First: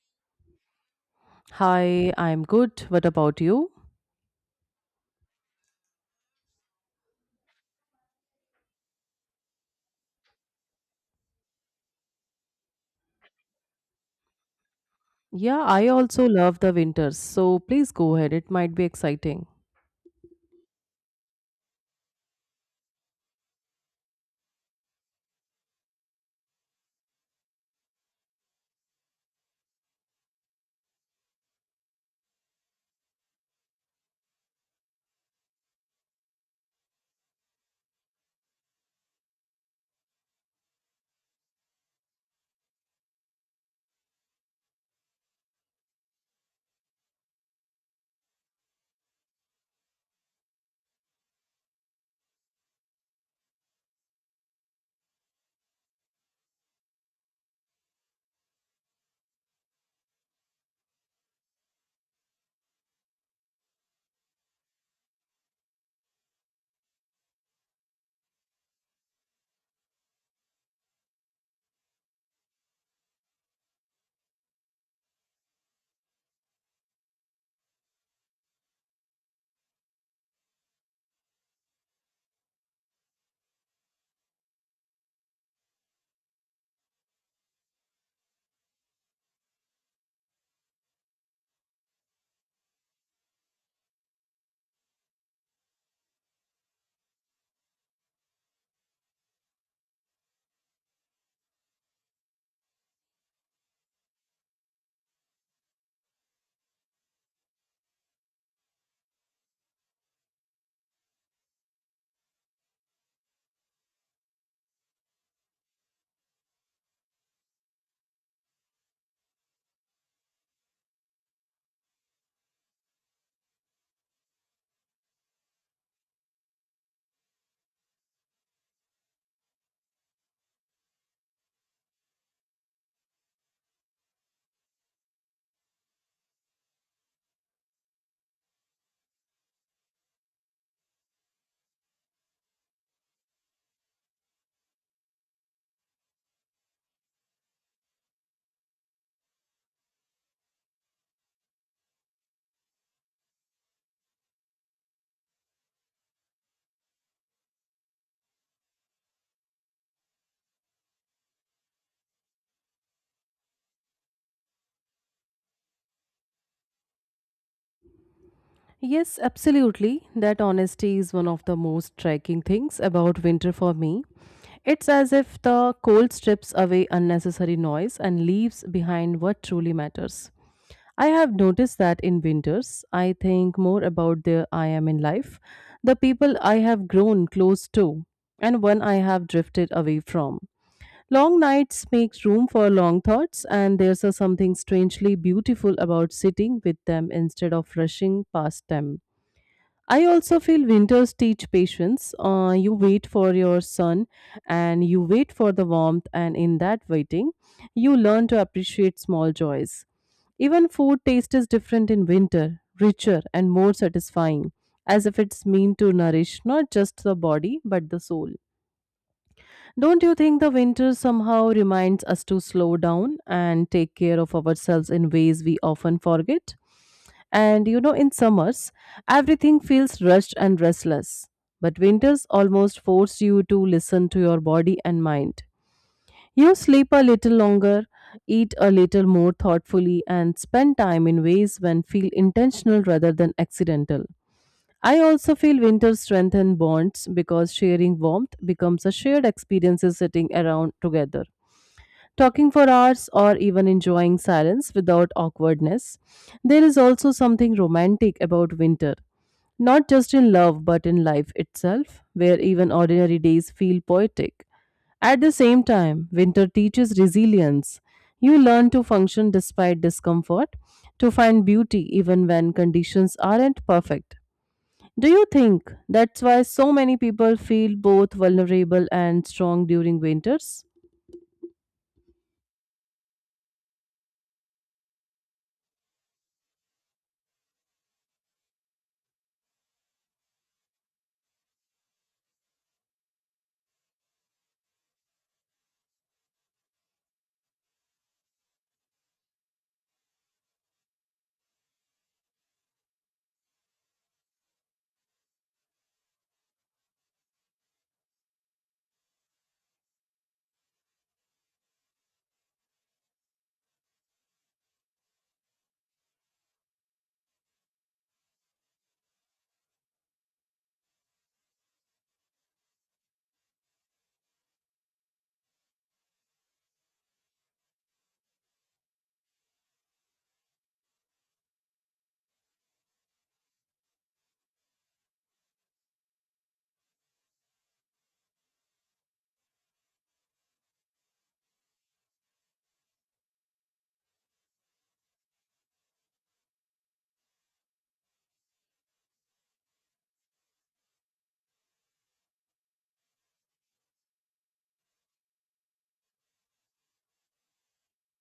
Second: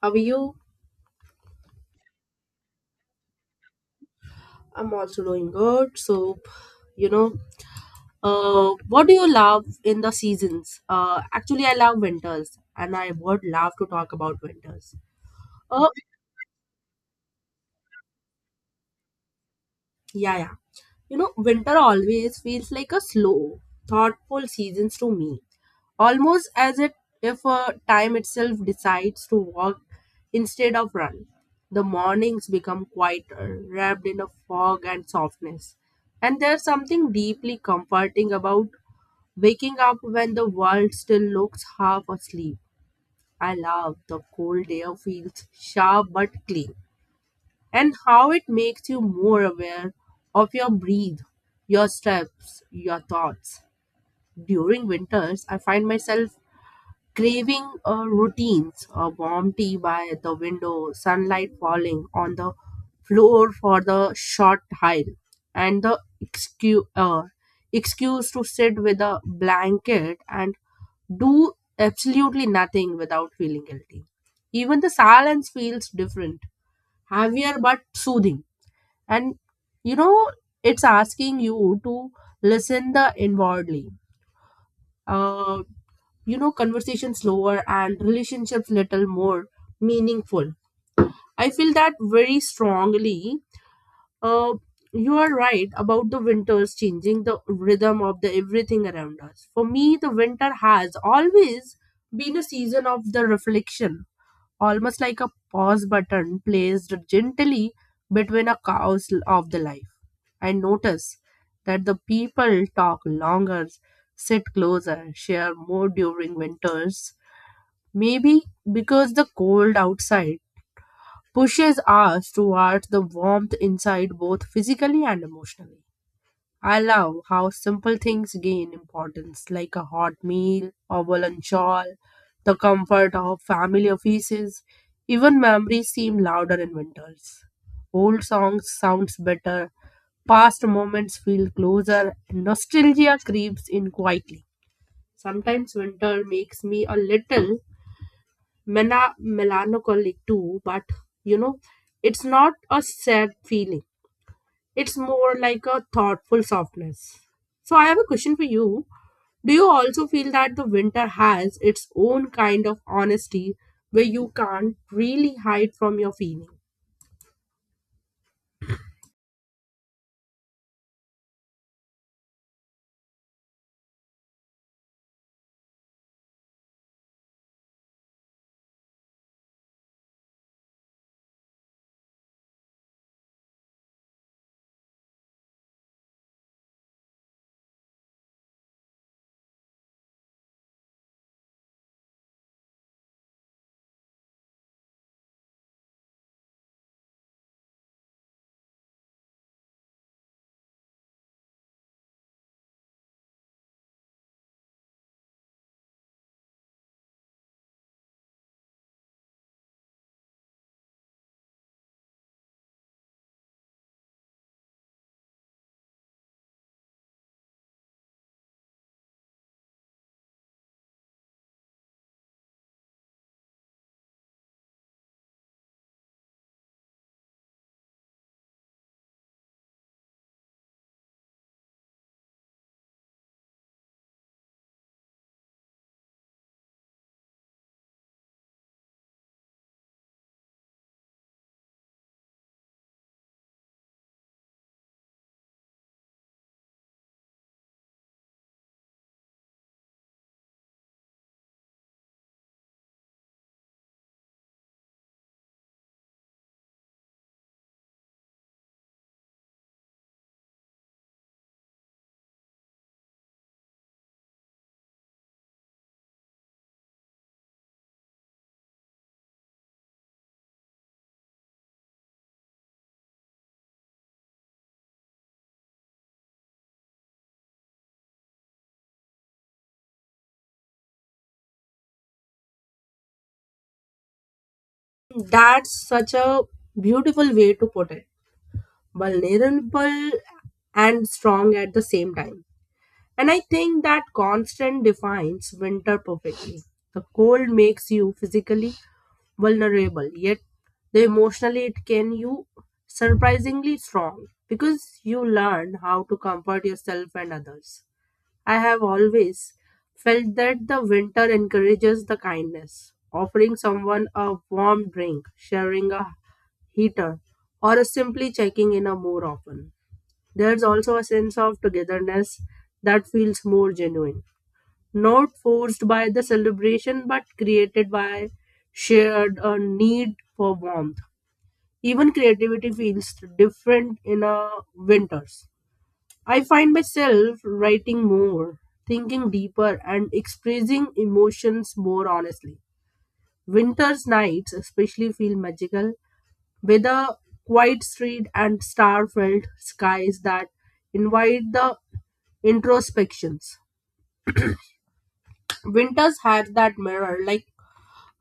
How are you? Hi, I'm good. What about you? I'm also doing good. So, you know, what do you love in the seasons? Actually, I love winters, and I would love to talk about winters. Yeah, I Uh, also love the winters. So please go ahead. It might be exciting. Yeah, yeah. You know, winter always feels like a slow, thoughtful season to me. Almost if time itself decides to walk instead of run. The mornings become quieter, wrapped in a fog and softness. And there's something deeply comforting about waking up when the world still looks half asleep. I love the cold air feels sharp but clean, and how it makes you more aware of your breath, your steps, your thoughts. During winters, I find myself craving routines, a warm tea by the window, sunlight falling on the floor for the short hike, and the excuse to sit with a blanket and do absolutely nothing without feeling guilty. Even the silence feels different, heavier but soothing, and you know it's asking you to listen the inwardly, uh, conversation slower and relationships little more meaningful. I feel that very strongly. uh, you are right about the winters changing the rhythm of the everything around us. For me, the winter has always been a season of the reflection, almost like a pause button placed gently between a cows of the life. I notice that the people talk longer, sit closer, share more during winters. Maybe because the cold outside pushes us towards the warmth inside, both physically and emotionally. I love how simple things gain importance, like a hot meal, a woolen shawl, the comfort of family offices. Even memories seem louder in winters. Old songs sounds better, past moments feel closer, and nostalgia creeps in quietly. Sometimes winter makes me a little melancholic too, but you know, it's not a sad feeling. It's more like a thoughtful softness. So I have a question for you. Do you also feel that the winter has its own kind of honesty where you can't really hide from your feeling? Yes, absolutely. That honesty is one of the most striking things about winter for me. It's as if the cold strips away unnecessary noise and leaves behind what truly matters. I have noticed that in winters, I think more about the I am in life, the people I have grown close to, and one I have drifted away from. Long nights make room for long thoughts, and there's a something strangely beautiful about sitting with them instead of rushing past them. I also feel winters teach patience. You wait for your sun and you wait for the warmth, and in that waiting, you learn to appreciate small joys. Even food taste is different in winter, richer and more satisfying, as if it's meant to nourish not just the body but the soul. Don't you think the winter somehow reminds us to slow down and take care of ourselves in ways we often forget? And you know, in summers, everything feels rushed and restless. But winters almost force you to listen to your body and mind. You sleep a little longer, eat a little more thoughtfully, and spend time in ways when feel intentional rather than accidental. I also feel winter strengthen bonds because sharing warmth becomes a shared experience is sitting around together talking for hours or even enjoying silence without awkwardness. There is also something romantic about winter, not just in love but in life itself, where even ordinary days feel poetic. At the same time, winter teaches resilience. You learn to function despite discomfort, to find beauty even when conditions aren't perfect. Do you think that's why so many people feel both vulnerable and strong during winters? That's such a beautiful way to put it. Vulnerable and strong at the same time. And I think that constant defines winter perfectly. The cold makes you physically vulnerable, yet the emotionally it can you surprisingly strong, because you learn how to comfort yourself and others. I have always felt that the winter encourages the kindness, offering someone a warm drink, sharing a heater, or simply checking in a more often. There's also a sense of togetherness that feels more genuine, not forced by the celebration but created by shared need for warmth. Even creativity feels different in a winters. I find myself writing more, thinking deeper, and expressing emotions more honestly. Winter's nights especially feel magical, with a quiet street and star-filled skies that invite the introspections. Winters has that mirror like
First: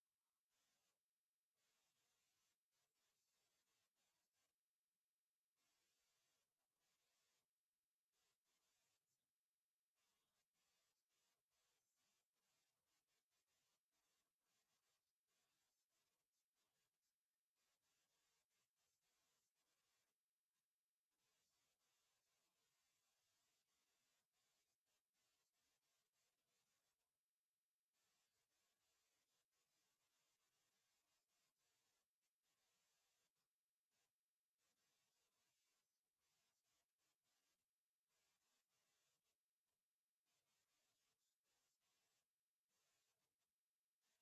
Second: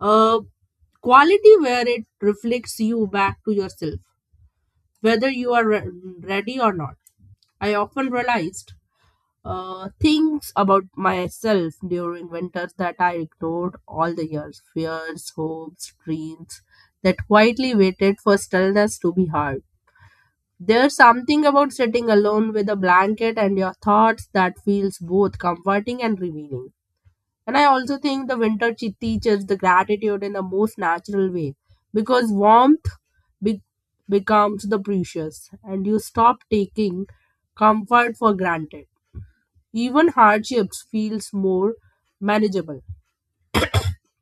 a quality where it reflects you back to yourself, whether you are ready or not. I often realized things about myself during winters that I ignored all the years: fears, hopes, dreams that quietly waited for stillness to be heard. There's something about sitting alone with a blanket and your thoughts that feels both comforting and revealing. And I also think the winter teaches the gratitude in the most natural way, because warmth be- becomes the precious and you stop taking comfort for granted. Even hardships feels more manageable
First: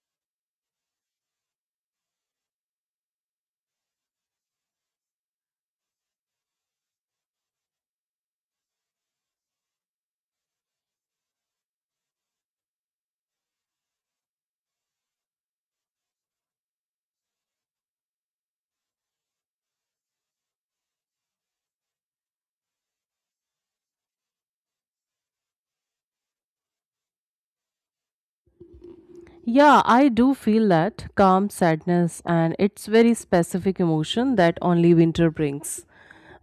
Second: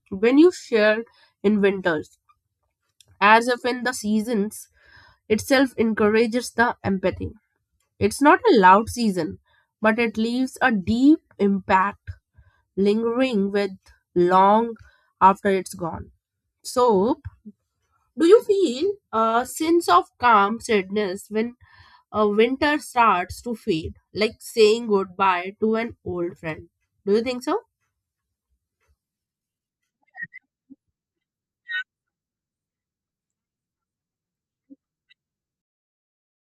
when you share in winters, as if in the seasons itself encourages the empathy. It's not a loud season, but it leaves a deep impact, lingering with long after it's gone. So, do you feel a sense of calm sadness when winter starts to fade, like saying goodbye to an old friend? Do you think so? Yeah, I do feel that calm sadness, and it's very specific emotion that only winter brings.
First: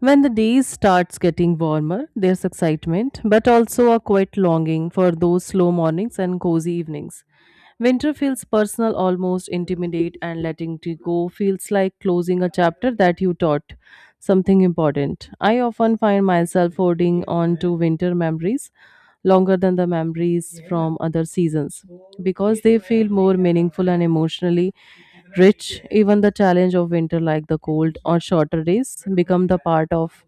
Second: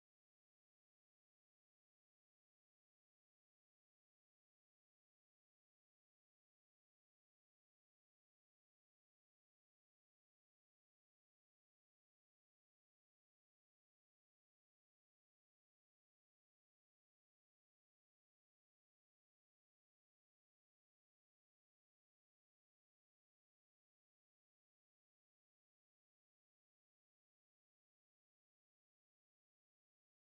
When the days starts getting warmer, there's excitement, but also a quiet longing for those slow mornings and cozy evenings. Winter feels personal, almost intimate, and letting it go feels like closing a chapter that you taught something important. I often find myself holding on to winter memories longer than the memories from other seasons because they feel more meaningful and emotionally rich. Even the challenge of winter, like the cold or shorter days, become the part of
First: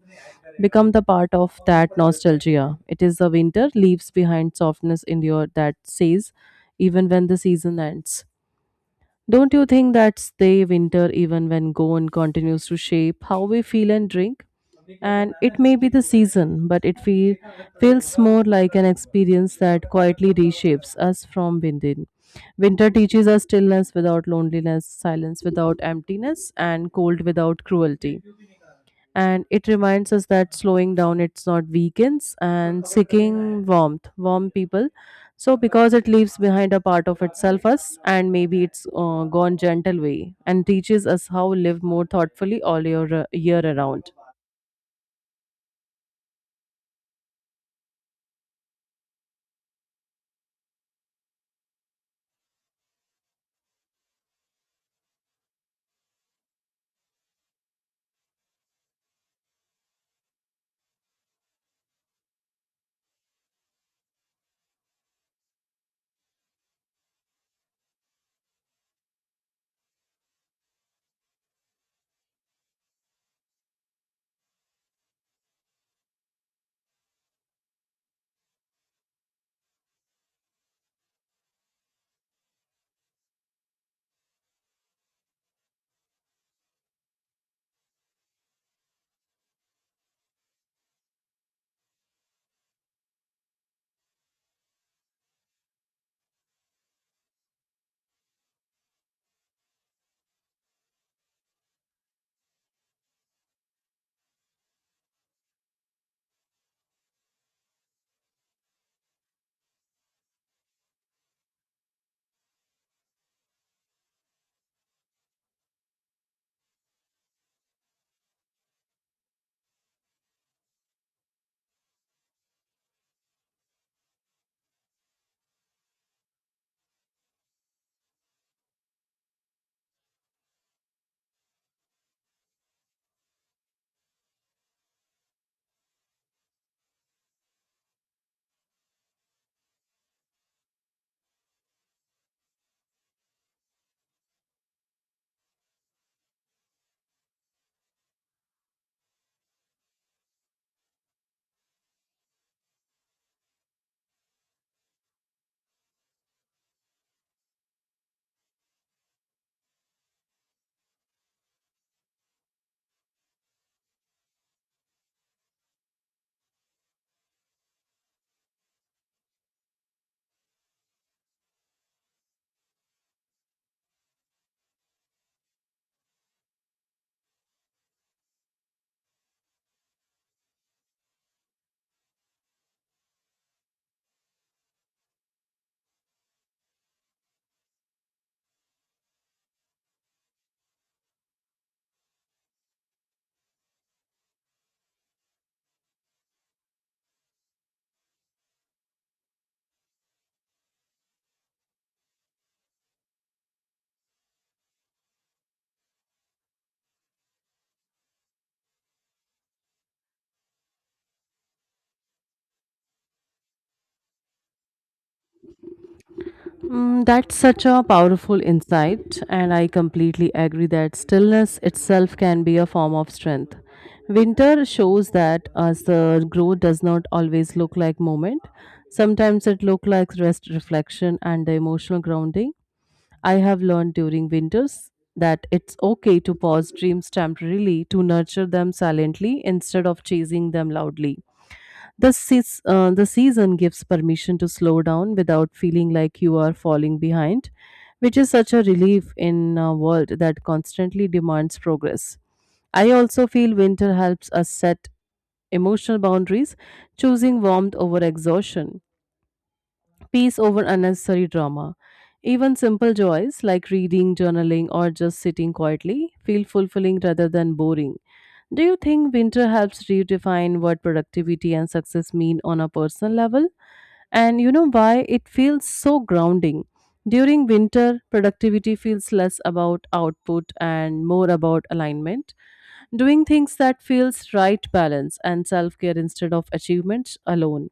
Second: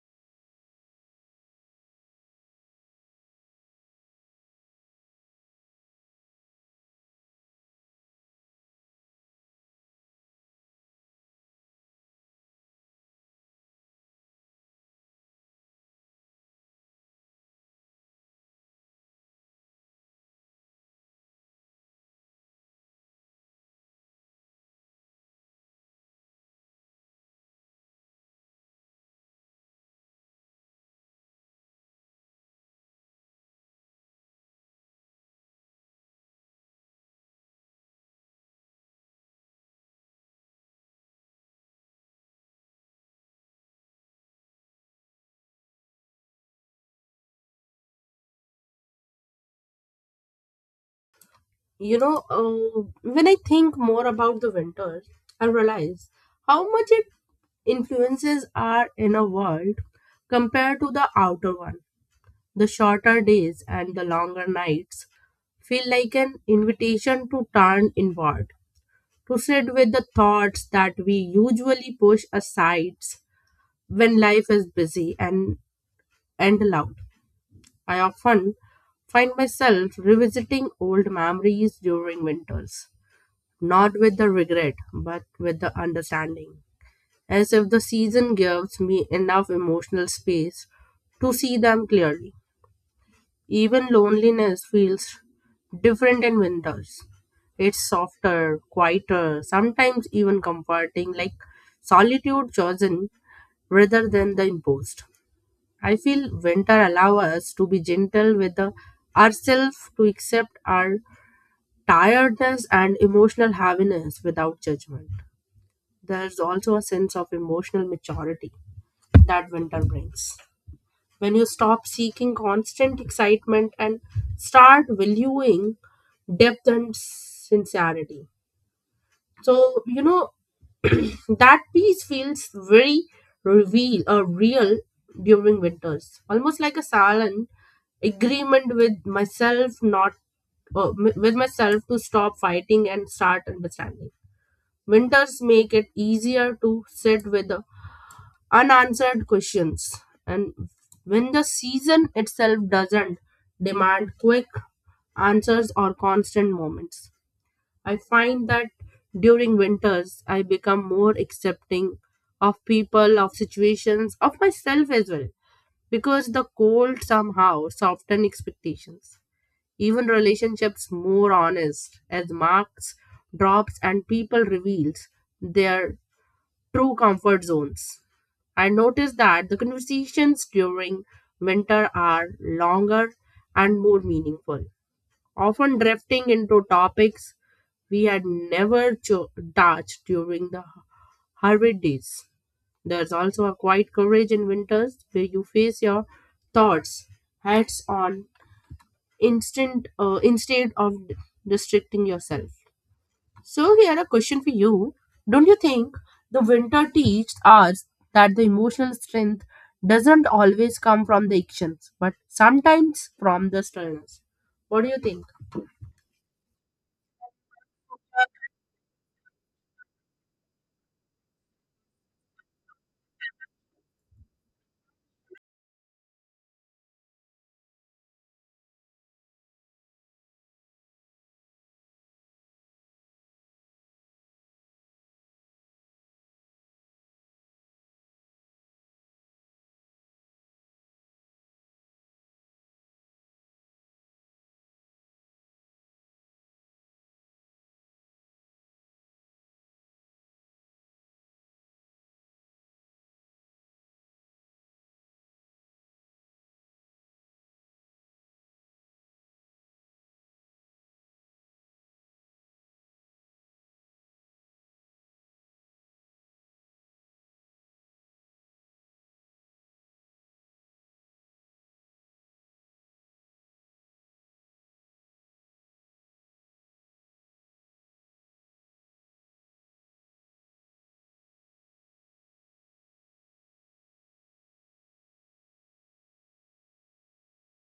Become the part of that nostalgia. It is the winter, leaves behind softness in your that says, even when the season ends. Don't you think that stay winter even when gone continues to shape how we feel and drink? And it may be the season, but feels more like an experience that quietly reshapes us from within. Winter teaches us stillness without loneliness, silence without emptiness, and cold without cruelty and it reminds us that slowing down it's not weakens and seeking warmth warm people so because it leaves behind a part of itself us and maybe it's gone gentle way and teaches us how live more thoughtfully all year year around. You know, when I think more about the winters, I realize how much it influences our inner world compared to the outer one. The shorter days and the longer nights feel like an invitation to turn inward, proceed with the thoughts that we usually push aside when life is busy and loud. I often find myself revisiting old memories during winters, not with the regret, but with the understanding, as if the season gives me enough emotional space to see them clearly. Even loneliness feels different in winters. It's softer, quieter, sometimes even comforting, like solitude chosen rather than the imposed. I feel winter allows us to be gentle with ourselves, to accept our tiredness and emotional heaviness without judgment. There's also a sense of emotional maturity that winter brings when you stop seeking constant excitement and start valuing depth and sincerity. So, you know, that piece feels very reveal real during winters, almost like a silent agreement with myself, not m- with myself to stop fighting and start understanding. Winters make it easier to sit with the unanswered questions. And when the season itself doesn't demand quick answers or constant moments, I find that during winters, I become more accepting of people, of situations, of myself as well, because the cold somehow softens expectations. Even relationships more honest as marks drops and people reveals their true comfort zones. I notice that the conversations during winter are longer and more meaningful, often drifting into topics we had never touched during the Harvard days. There's also a quiet courage in winters where you face your thoughts heads on, instant instead of restricting yourself. So here a question for you. Don't you think the winter teaches us that the emotional strength doesn't always come from the actions, but sometimes from the stillness? What do you think? Mm, that's such a powerful insight, and I completely agree that stillness itself can be a form of strength. Winter shows that as the growth does not always look like movement, sometimes it looks like rest, reflection, and the emotional grounding. I have learned during winters that it's okay to pause dreams temporarily to nurture them silently instead of chasing them loudly. The season gives permission to slow down without feeling like you are falling behind, which is such a relief in a world that constantly demands progress. I also feel winter helps us set emotional boundaries, choosing warmth over exhaustion peace over unnecessary drama. Even simple joys like reading, journaling, or just sitting quietly feel fulfilling rather than boring. Do you think winter helps redefine what productivity and success mean on a personal level? And you know why it feels so grounding. During winter, productivity feels less about output and more about alignment, doing things that feels right balance and self-care instead of achievements alone.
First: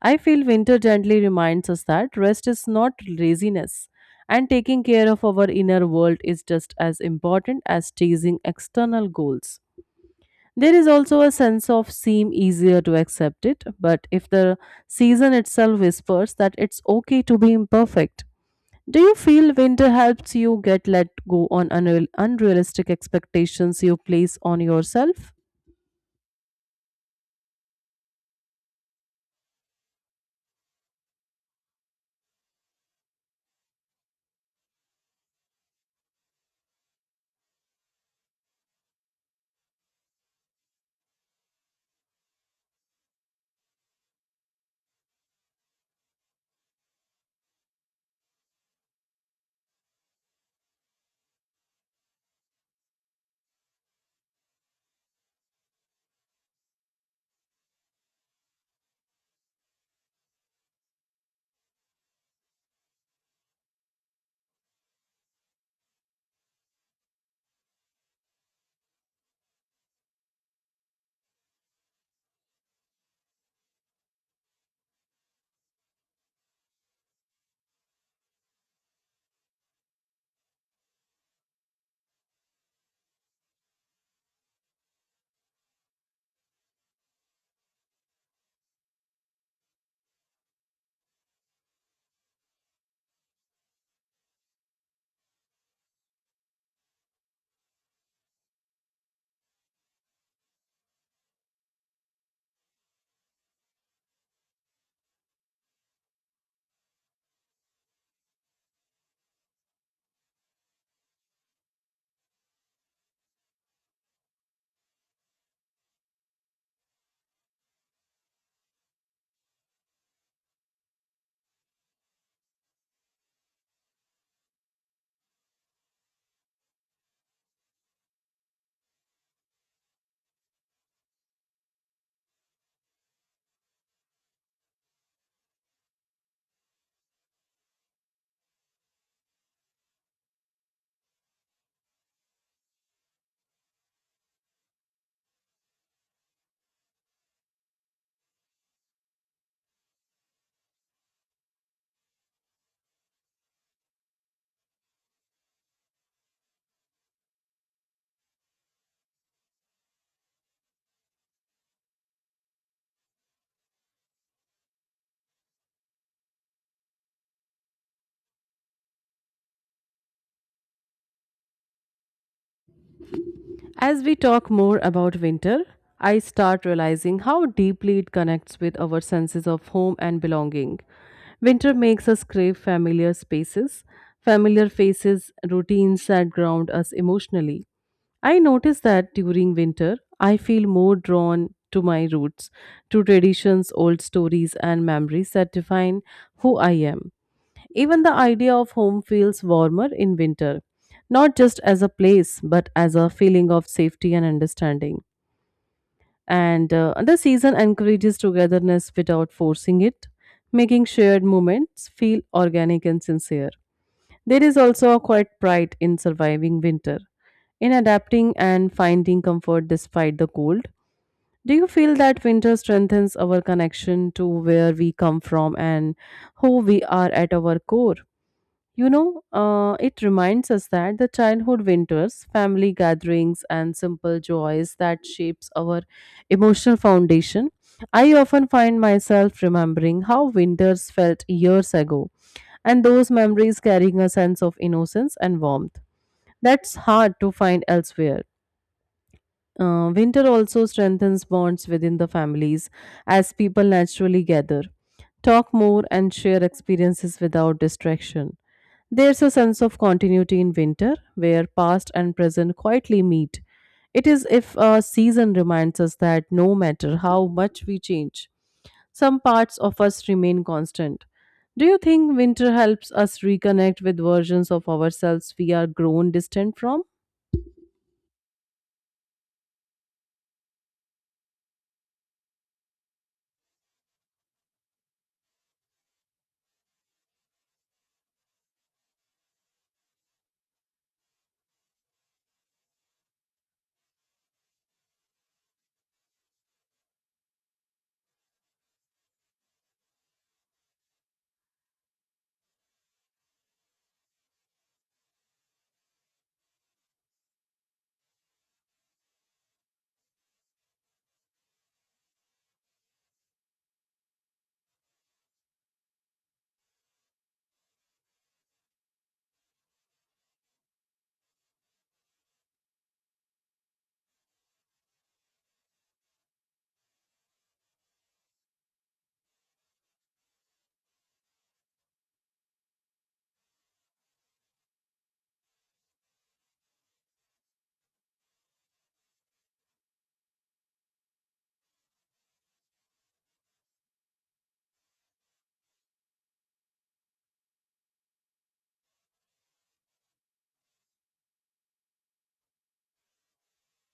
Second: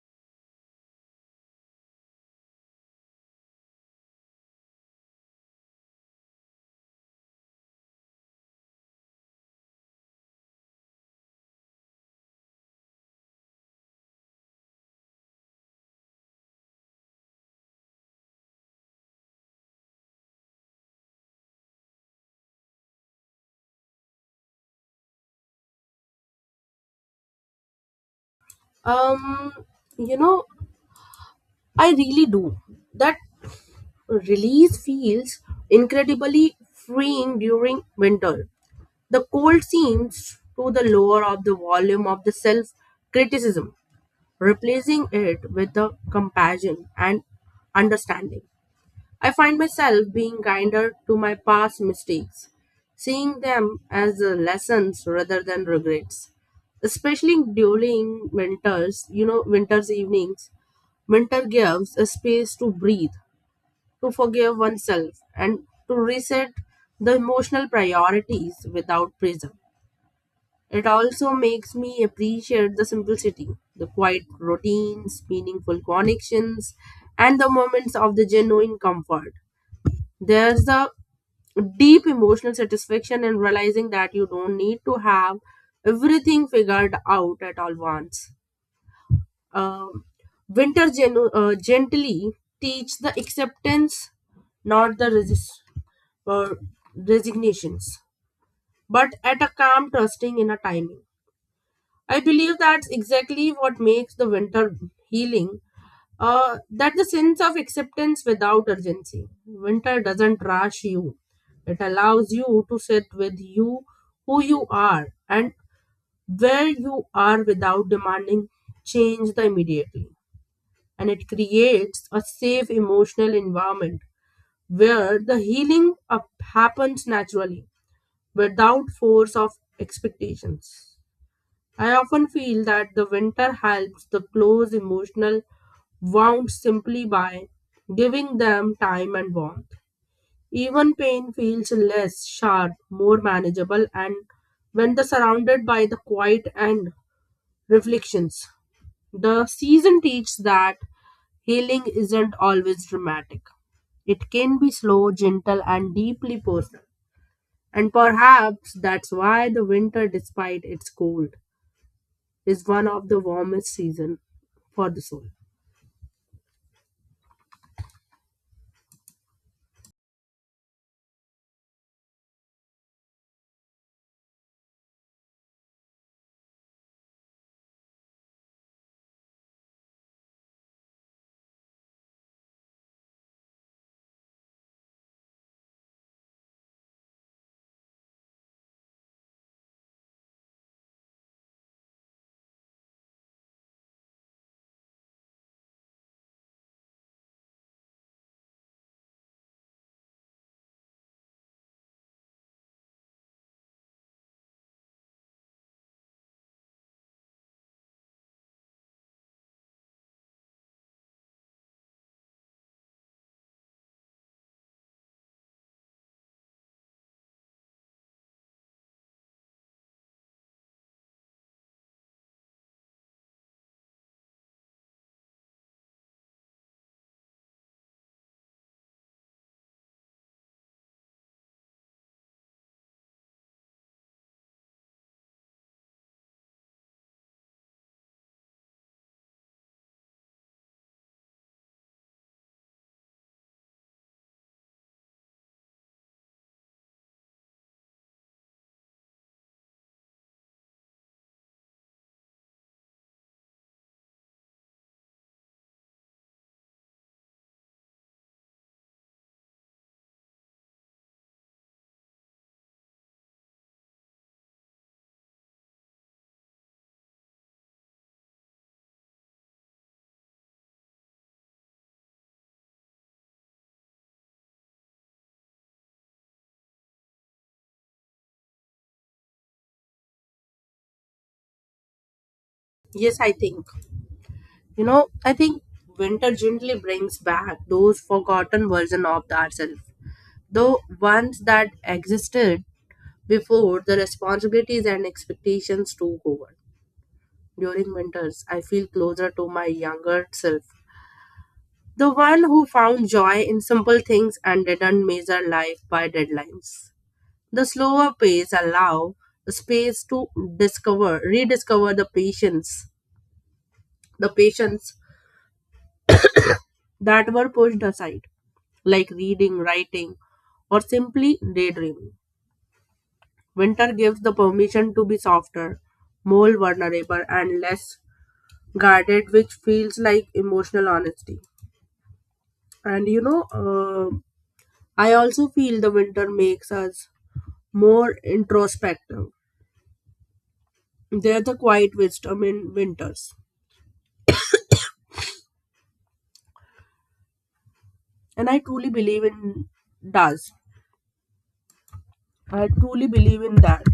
I feel winter gently reminds us that rest is not laziness, and taking care of our inner world is just as important as chasing external goals. There is also a sense of seem easier to accept it, but if the season itself whispers that it's okay to be imperfect. Do you feel winter helps you get let go on unrealistic expectations you place on yourself? Um, you know, I really do. That release feels incredibly freeing during winter. The cold seems to the lower of the volume of the self criticism, replacing it with the compassion and understanding. I find myself being kinder to my past mistakes, seeing them as lessons rather than regrets. Especially during winters, you know, winter's evenings, winter gives a space to breathe, to forgive oneself, and to reset the emotional priorities without pressure. It also makes me appreciate the simplicity, the quiet routines, meaningful connections, and the moments of the genuine comfort. There's a deep emotional satisfaction in realizing that you don't need to have everything figured out at all once. Um, Winter gently teach the acceptance, not the uh, resignations, but at a calm trusting in a timing. I believe that's exactly what makes the winter healing. That the sense of acceptance without urgency. Winter doesn't rush you. It allows you to sit with you, who you are, and where you are without demanding change the immediately. And it creates a safe emotional environment where the healing up happens naturally without force of expectations. I often feel that the winter helps the close emotional wounds simply by giving them time and warmth. Even pain feels less sharp, more manageable, and when the surrounded by the quiet and reflections. The season teaches that healing isn't always dramatic. It can be slow, gentle, and deeply personal. And perhaps that's why the winter, despite its cold, is one of the warmest season for the soul. As we talk more about winter, I start realizing how deeply it connects with our senses of home and belonging. Winter makes us crave familiar spaces, familiar faces, routines that ground us emotionally. I notice that during winter, I feel more drawn to my roots, to traditions, old stories, and memories that define who I am. Even the idea of home feels warmer in winter, not just as a place, but as a feeling of safety and understanding. And the season encourages togetherness without forcing it, making shared moments feel organic and sincere. There is also a quiet pride in surviving winter, in adapting and finding comfort despite the cold. Do you feel that winter strengthens our connection to where we come from and who we are at our core? You know, it reminds us that the childhood winters, family gatherings, and simple joys that shapes our emotional foundation. I often find myself remembering how winters felt years ago, and those memories carrying a sense of innocence and warmth. That's hard to find elsewhere. Winter also strengthens bonds within the families as people naturally gather, talk more, and share experiences without distraction. There's a sense of continuity in winter where past and present quietly meet. It is if a season reminds us that no matter how much we change, some parts of us remain constant. Do you think winter helps us reconnect with versions of ourselves we are grown distant from? Yes, I think. You know, I think winter gently brings back those forgotten version of ourselves. The ones that existed before the responsibilities and expectations took over. During winters, I feel closer to my younger self. The one who found joy in simple things and didn't measure life by deadlines. The slower pace allow space to rediscover the patience, the passions that were pushed aside, like reading, writing, or simply daydreaming. Winter gives the permission to be softer, more vulnerable, and less guarded, which feels like emotional honesty. And you know, I also feel the winter makes us more introspective. There's the quiet wisdom in winters, and I truly believe in does. I truly believe in that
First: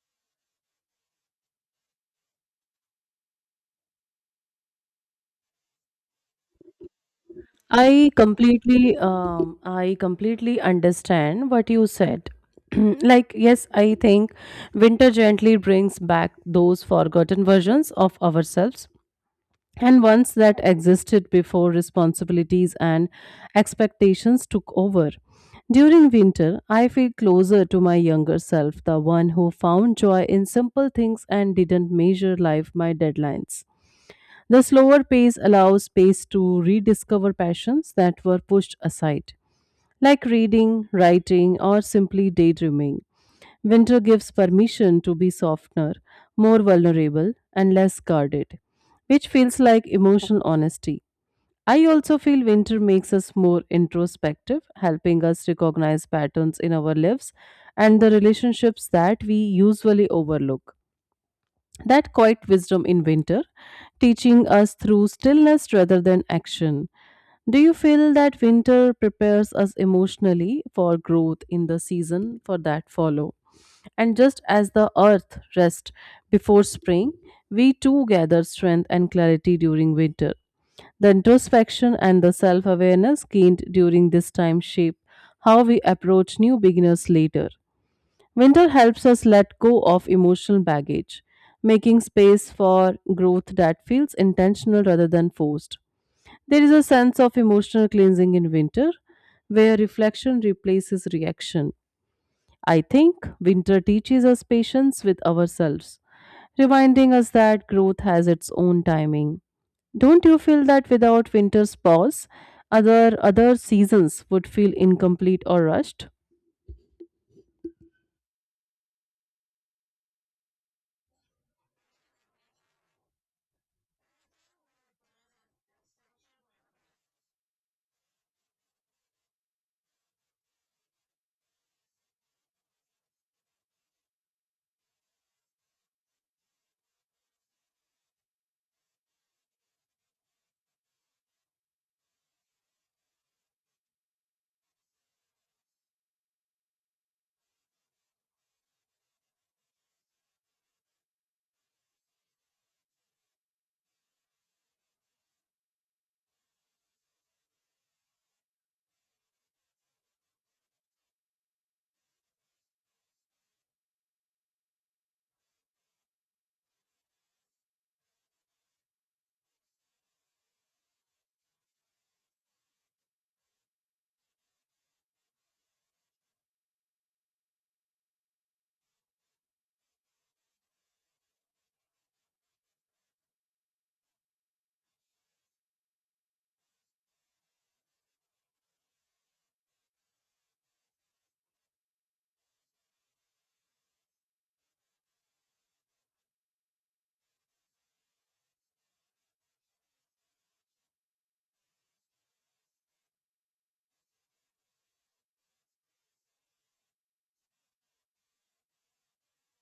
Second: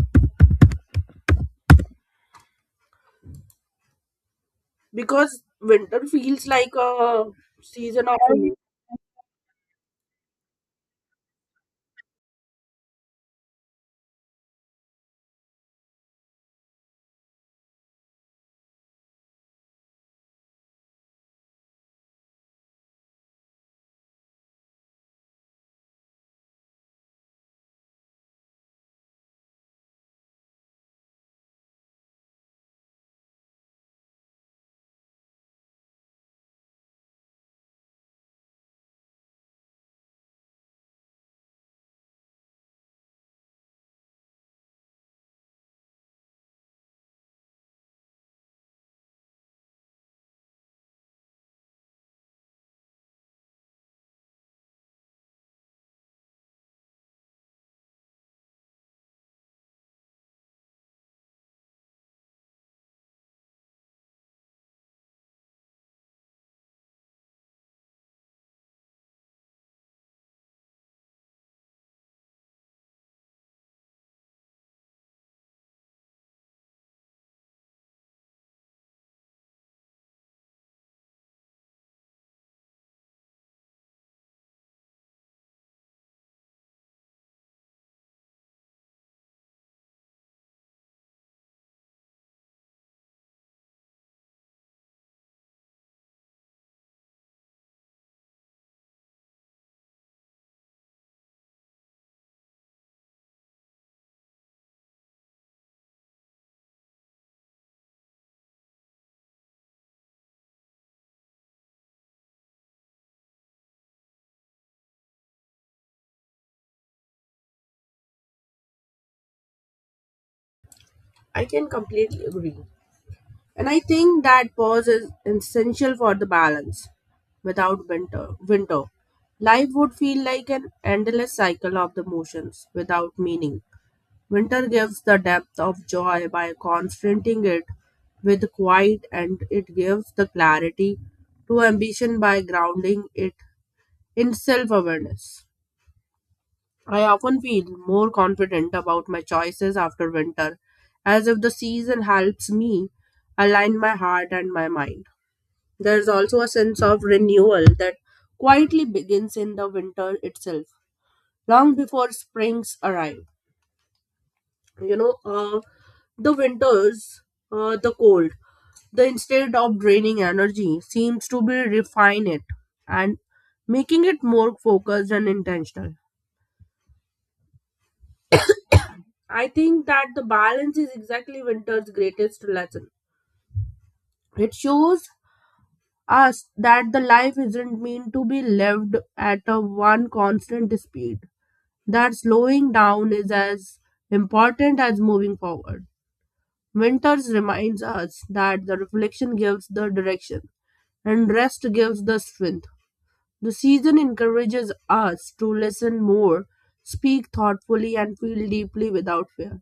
because winter feels like a season of relief. I completely understand what you said. Like, yes, I think winter gently brings back those forgotten versions of ourselves and ones that existed before responsibilities and expectations took over. During winter, I feel closer to my younger self, the one who found joy in simple things and didn't measure life by deadlines. The slower pace allows space to rediscover passions that were pushed aside, like reading, writing, or simply daydreaming. Winter gives permission to be softer, more vulnerable, and less guarded, which feels like emotional honesty. I also feel winter makes us more introspective, helping us recognize patterns in our lives and the relationships that we usually overlook. That quiet wisdom in winter, teaching us through stillness rather than action. Do you feel that winter prepares us emotionally for growth in the season for that follow? And just as the earth rests before spring, we too gather strength and clarity during winter. The introspection and the self awareness gained during this time shape how we approach new beginners later. Winter helps us let go of emotional baggage, making space for growth that feels intentional rather than forced. There is a sense of emotional cleansing in winter where reflection replaces reaction. I think winter teaches us patience with ourselves, reminding us that growth has its own timing. Don't you feel that without winter's pause, other seasons would feel incomplete or rushed? I can completely agree. And I think that pause is essential for the balance. Without winter, life would feel like an endless cycle of the motions without meaning. Winter gives the depth of joy by confronting it with quiet, and it gives the clarity to ambition by grounding it in self awareness. I often feel more confident about my choices after winter, as if the season helps me align my heart and my mind. There's also a sense of renewal that quietly begins in the winter itself, long before springs arrive. You know, the winters, the cold, the instead of draining energy, seems to be refine it and making it more focused and intentional. I think that the balance is exactly winter's greatest lesson. It shows us that the life isn't meant to be lived at a one constant speed. That slowing down is as important as moving forward. Winters reminds us that the reflection gives the direction and rest gives the strength. The season encourages us to listen more, speak thoughtfully and feel deeply without fear.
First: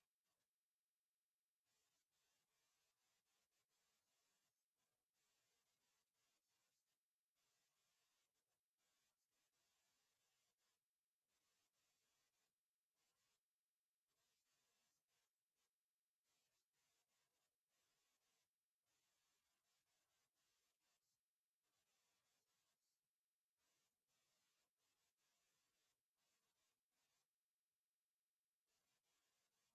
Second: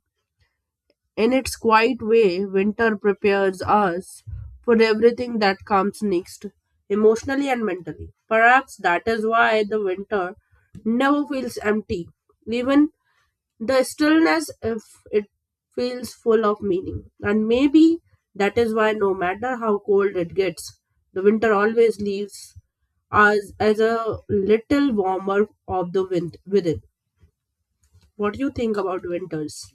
In its quiet way, winter prepares us for everything that comes next, emotionally and mentally. Perhaps that is why the winter never feels empty. Even the stillness, if it feels full of meaning. And maybe that is why, no matter how cold it gets, the winter always leaves us as a little warmer of the wind within. What do you think about winters?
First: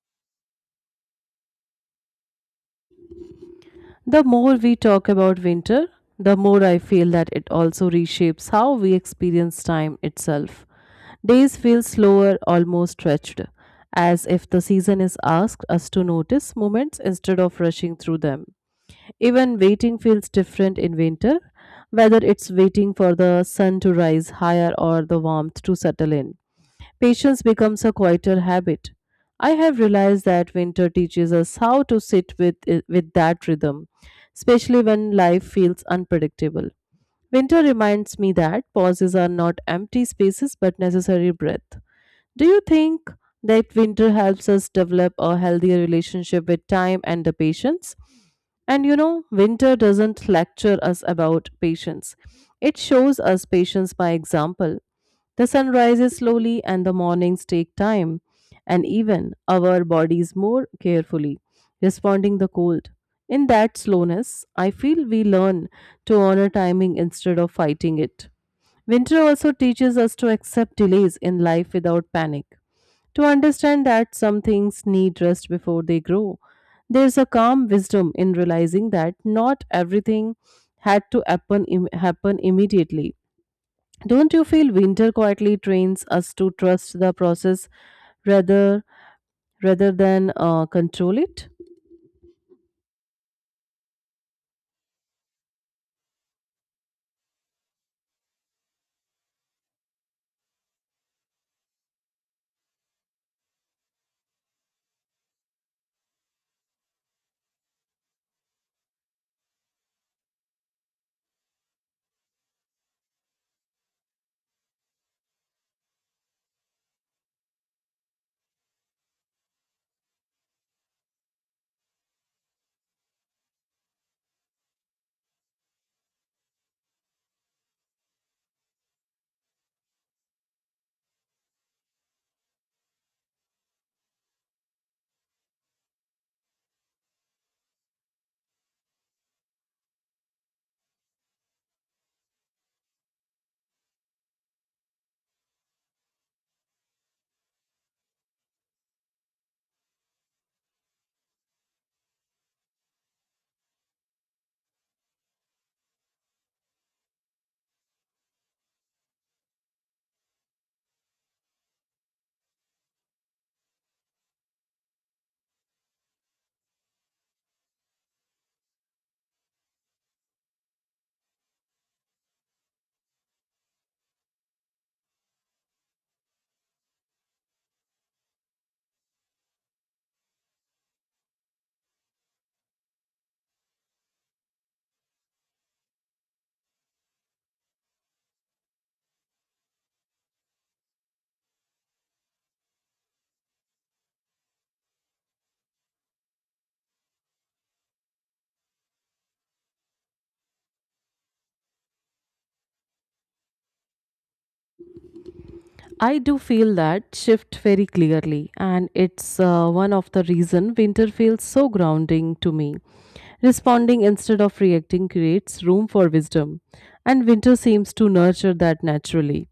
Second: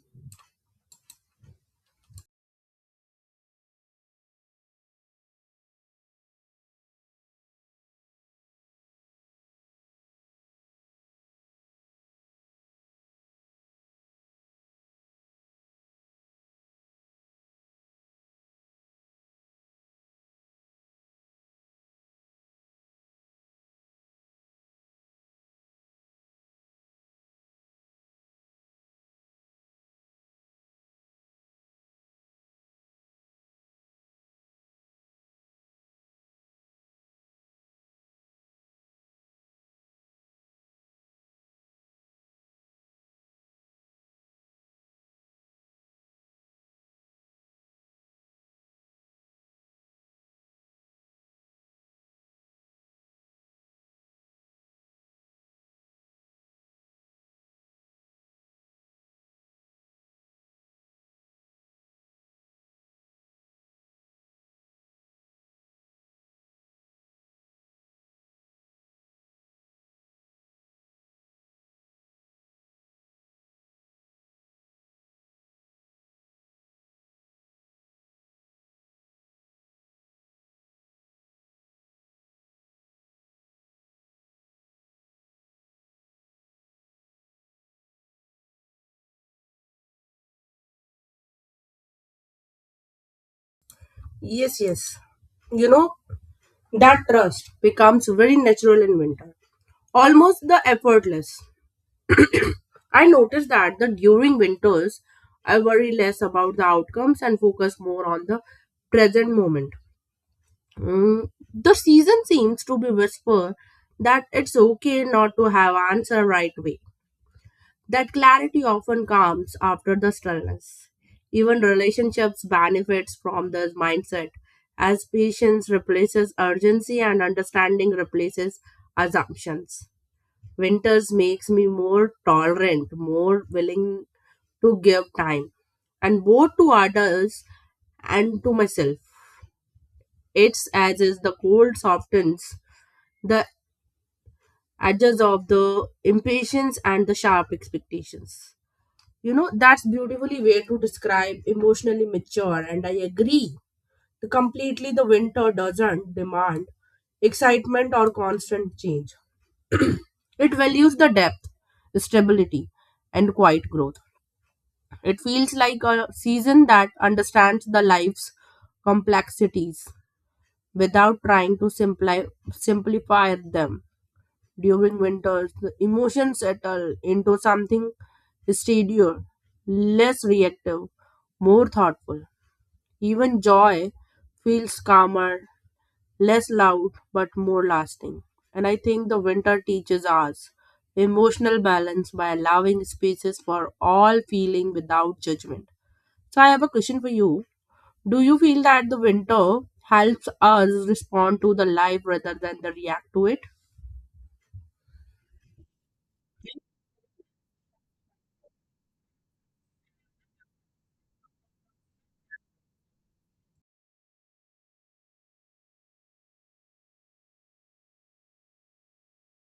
The more we talk about winter, the more I feel that it also reshapes how we experience time itself. Days feel slower, almost stretched, as if the season is asked us to notice moments instead of rushing through them. Even waiting feels different in winter, whether it's waiting for the sun to rise higher or the warmth to settle in. Patience becomes a quieter habit. I have realized that winter teaches us how to with that rhythm, especially when life feels unpredictable. Winter reminds me that pauses are not empty spaces but necessary breath. Do you think that winter helps us develop a healthier relationship with time and the patience? And you know, winter doesn't lecture us about patience. It shows us patience by example. The sun rises slowly and the mornings take time, and even our bodies more carefully, responding the cold. In that slowness, I feel we learn to honor timing instead of fighting it. Winter also teaches us to accept delays in life without panic, to understand that some things need rest before they grow. There's a calm wisdom in realizing that not everything had to happen, im- happen immediately. Don't you feel winter quietly trains us to trust the process rather rather than control it? Yes, yes. You know, that trust becomes very natural in winter, almost the effortless. I notice that the during winters, I worry less about the outcomes and focus more on the present moment. The season seems to be whisper that it's okay not to have answer right away. That clarity often comes after the stillness. Even relationships benefits from this mindset as patience replaces urgency and understanding replaces assumptions. Winters makes me more tolerant, more willing to give time and both to others and to myself. It's as is the cold softens the edges of the impatience and the sharp expectations. You know, that's beautifully way to describe emotionally mature, and I agree. Completely, the winter doesn't demand excitement or constant change. It values the depth, stability, and quiet growth. It feels like a season that understands the life's complexities without trying to simplify them. During winters, the emotions settle into something steadier, less reactive, more thoughtful. Even joy feels calmer, less loud, but more lasting. And I think the winter teaches us emotional balance by allowing spaces for all feeling without judgment. So I have a question for you. Do you feel that the winter helps us respond to the life rather than the react to it? I do feel that shift very clearly, and it's one of the reason winter feels so grounding to me. Responding instead of reacting creates room for wisdom, and winter seems to nurture that naturally.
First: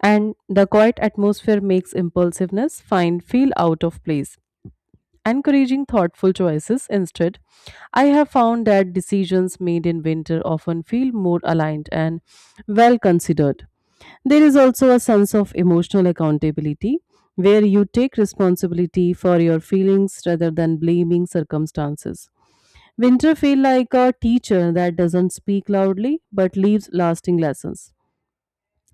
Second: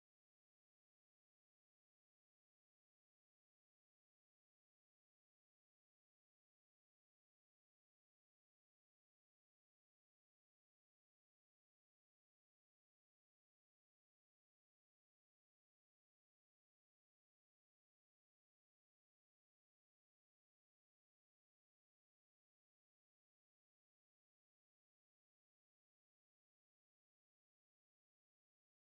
And the quiet atmosphere makes impulsiveness find feel out of place encouraging thoughtful choices instead. I have found that decisions made in winter often feel more aligned and well considered. There is also a sense of emotional accountability where you take responsibility for your feelings rather than blaming circumstances. Winter feel like a teacher that doesn't speak loudly but leaves lasting lessons.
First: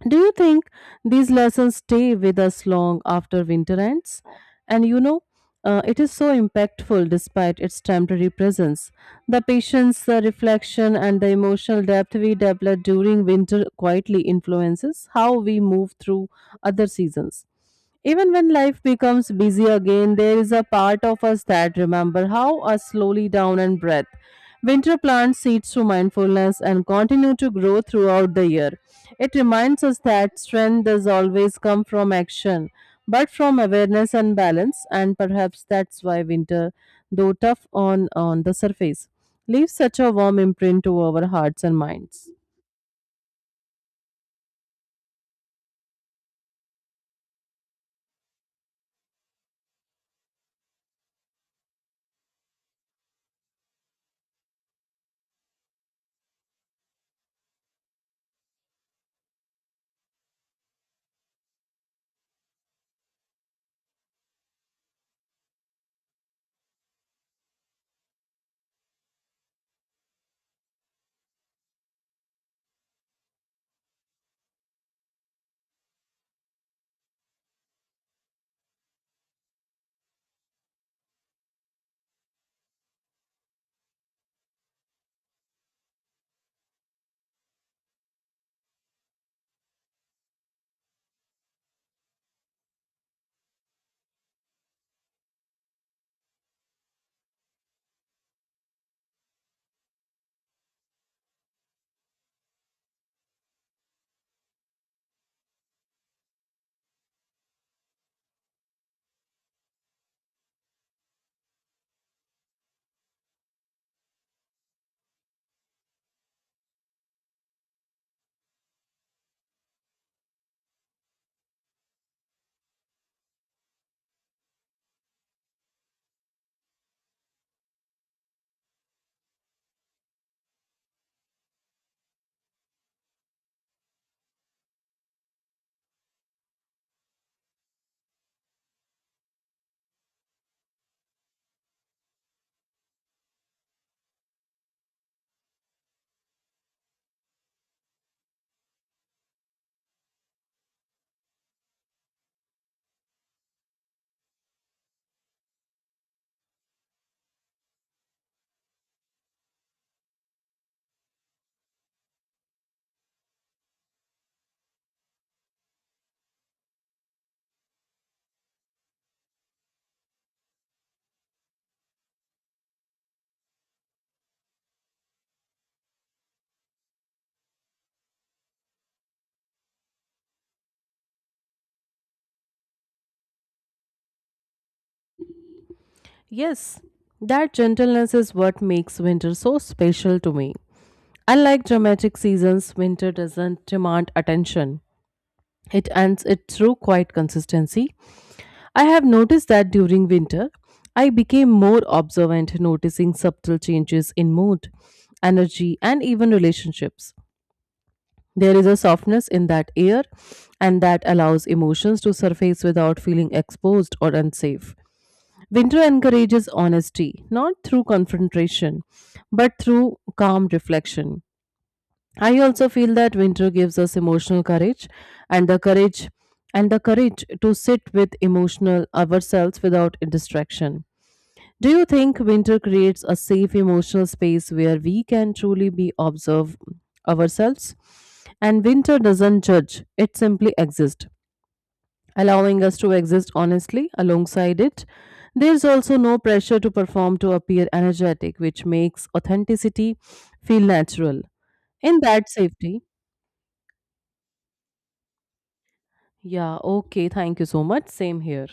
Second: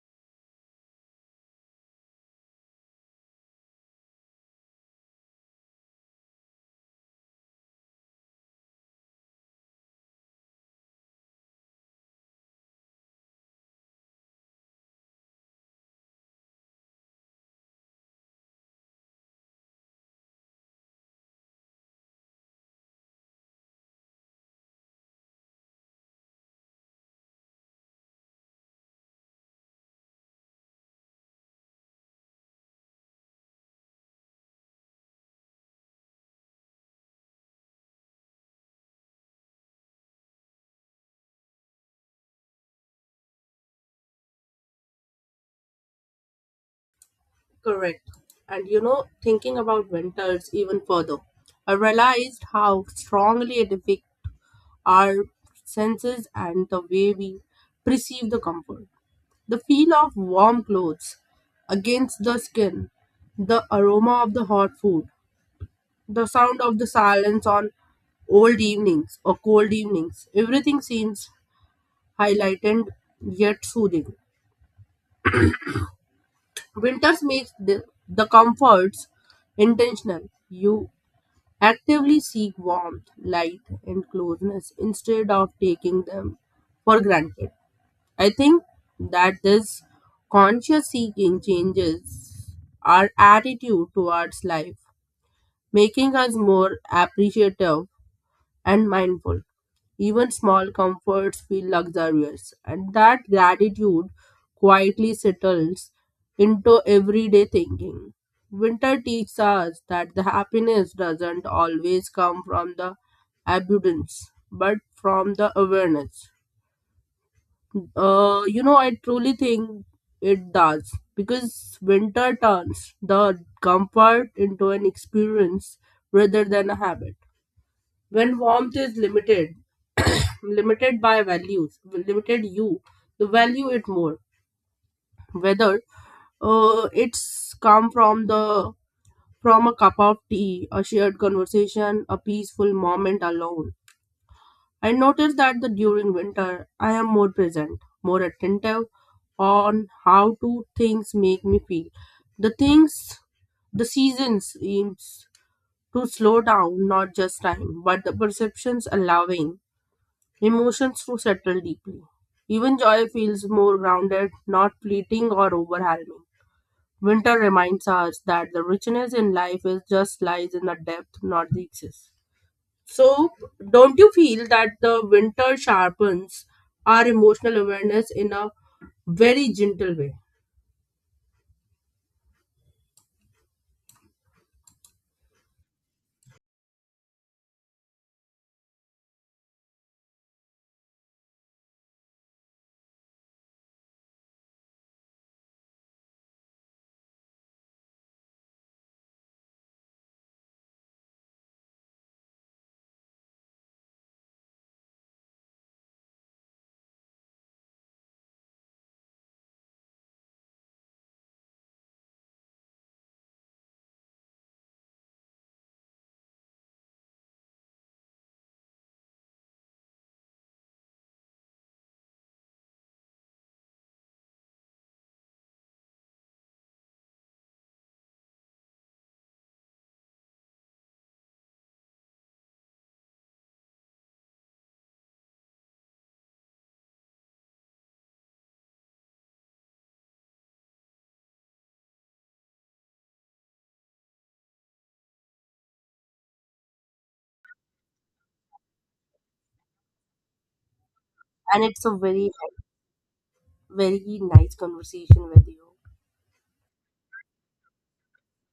Do you think these lessons stay with us long after winter ends? And you know, it is so impactful despite its temporary presence. The patience, the reflection, and the emotional depth we develop during winter quietly influences how we move through other seasons. Even when life becomes busy again, there is a part of us that remember how us slowly down and breath. Winter plants seeds through mindfulness and continue to grow throughout the year. It reminds us that strength does always come from action, but from awareness and balance, and perhaps that's why winter, though on the surface, leaves such a warm imprint to our hearts and minds. Correct. And you know, thinking about winters even further, I realized how strongly it affects our senses and the way we perceive the comfort. The feel of warm clothes against the skin, the aroma of the hot food, the sound of the silence on old evenings or cold evenings. Everything seems highlighted yet soothing. Winters makes the comforts intentional. You actively seek warmth, light, and closeness instead of taking them for granted. I think that this conscious seeking changes our attitude towards life, making us more appreciative and mindful. Even small comforts feel luxurious, and that gratitude quietly settles into everyday thinking. Winter teaches us that the happiness doesn't always come from the abundance, but from the awareness. You know, I truly think it does because winter turns the comfort into an experience rather than a habit. When warmth is limited, limited by values, limited you, the value it more. Whether it's come from the from a cup of tea, a shared conversation, a peaceful moment alone. I notice that the during winter I am more present, more attentive on how to things make me feel. The things the season seems to slow down not just time, but the perceptions allowing emotions to settle deeply. Even joy feels more grounded, not fleeting or overwhelming. Winter reminds us that the richness in life is just lies in the depth, not the excess. So, don't you feel that the winter sharpens our emotional awareness in a very gentle way? Yes, that gentleness is what makes winter so special to me. Unlike dramatic seasons, winter doesn't demand attention. It ends it through quiet consistency. I have noticed that during winter, I became more observant, noticing subtle changes in mood, energy, and even relationships. There is a softness in that air, and that allows emotions to surface without feeling exposed or unsafe. Winter encourages honesty, not through confrontation, but through calm reflection. I also feel that winter gives us emotional courage and the courage and the courage to sit with emotional ourselves without distraction. Do you think winter creates a safe emotional space where we can truly be observe ourselves? And winter doesn't judge, it simply exists, allowing us to exist honestly alongside it. There's also no pressure to perform to appear energetic, which makes authenticity feel natural. And it's a In that safety, very nice conversation with you. yeah, okay, thank you so much. Same here.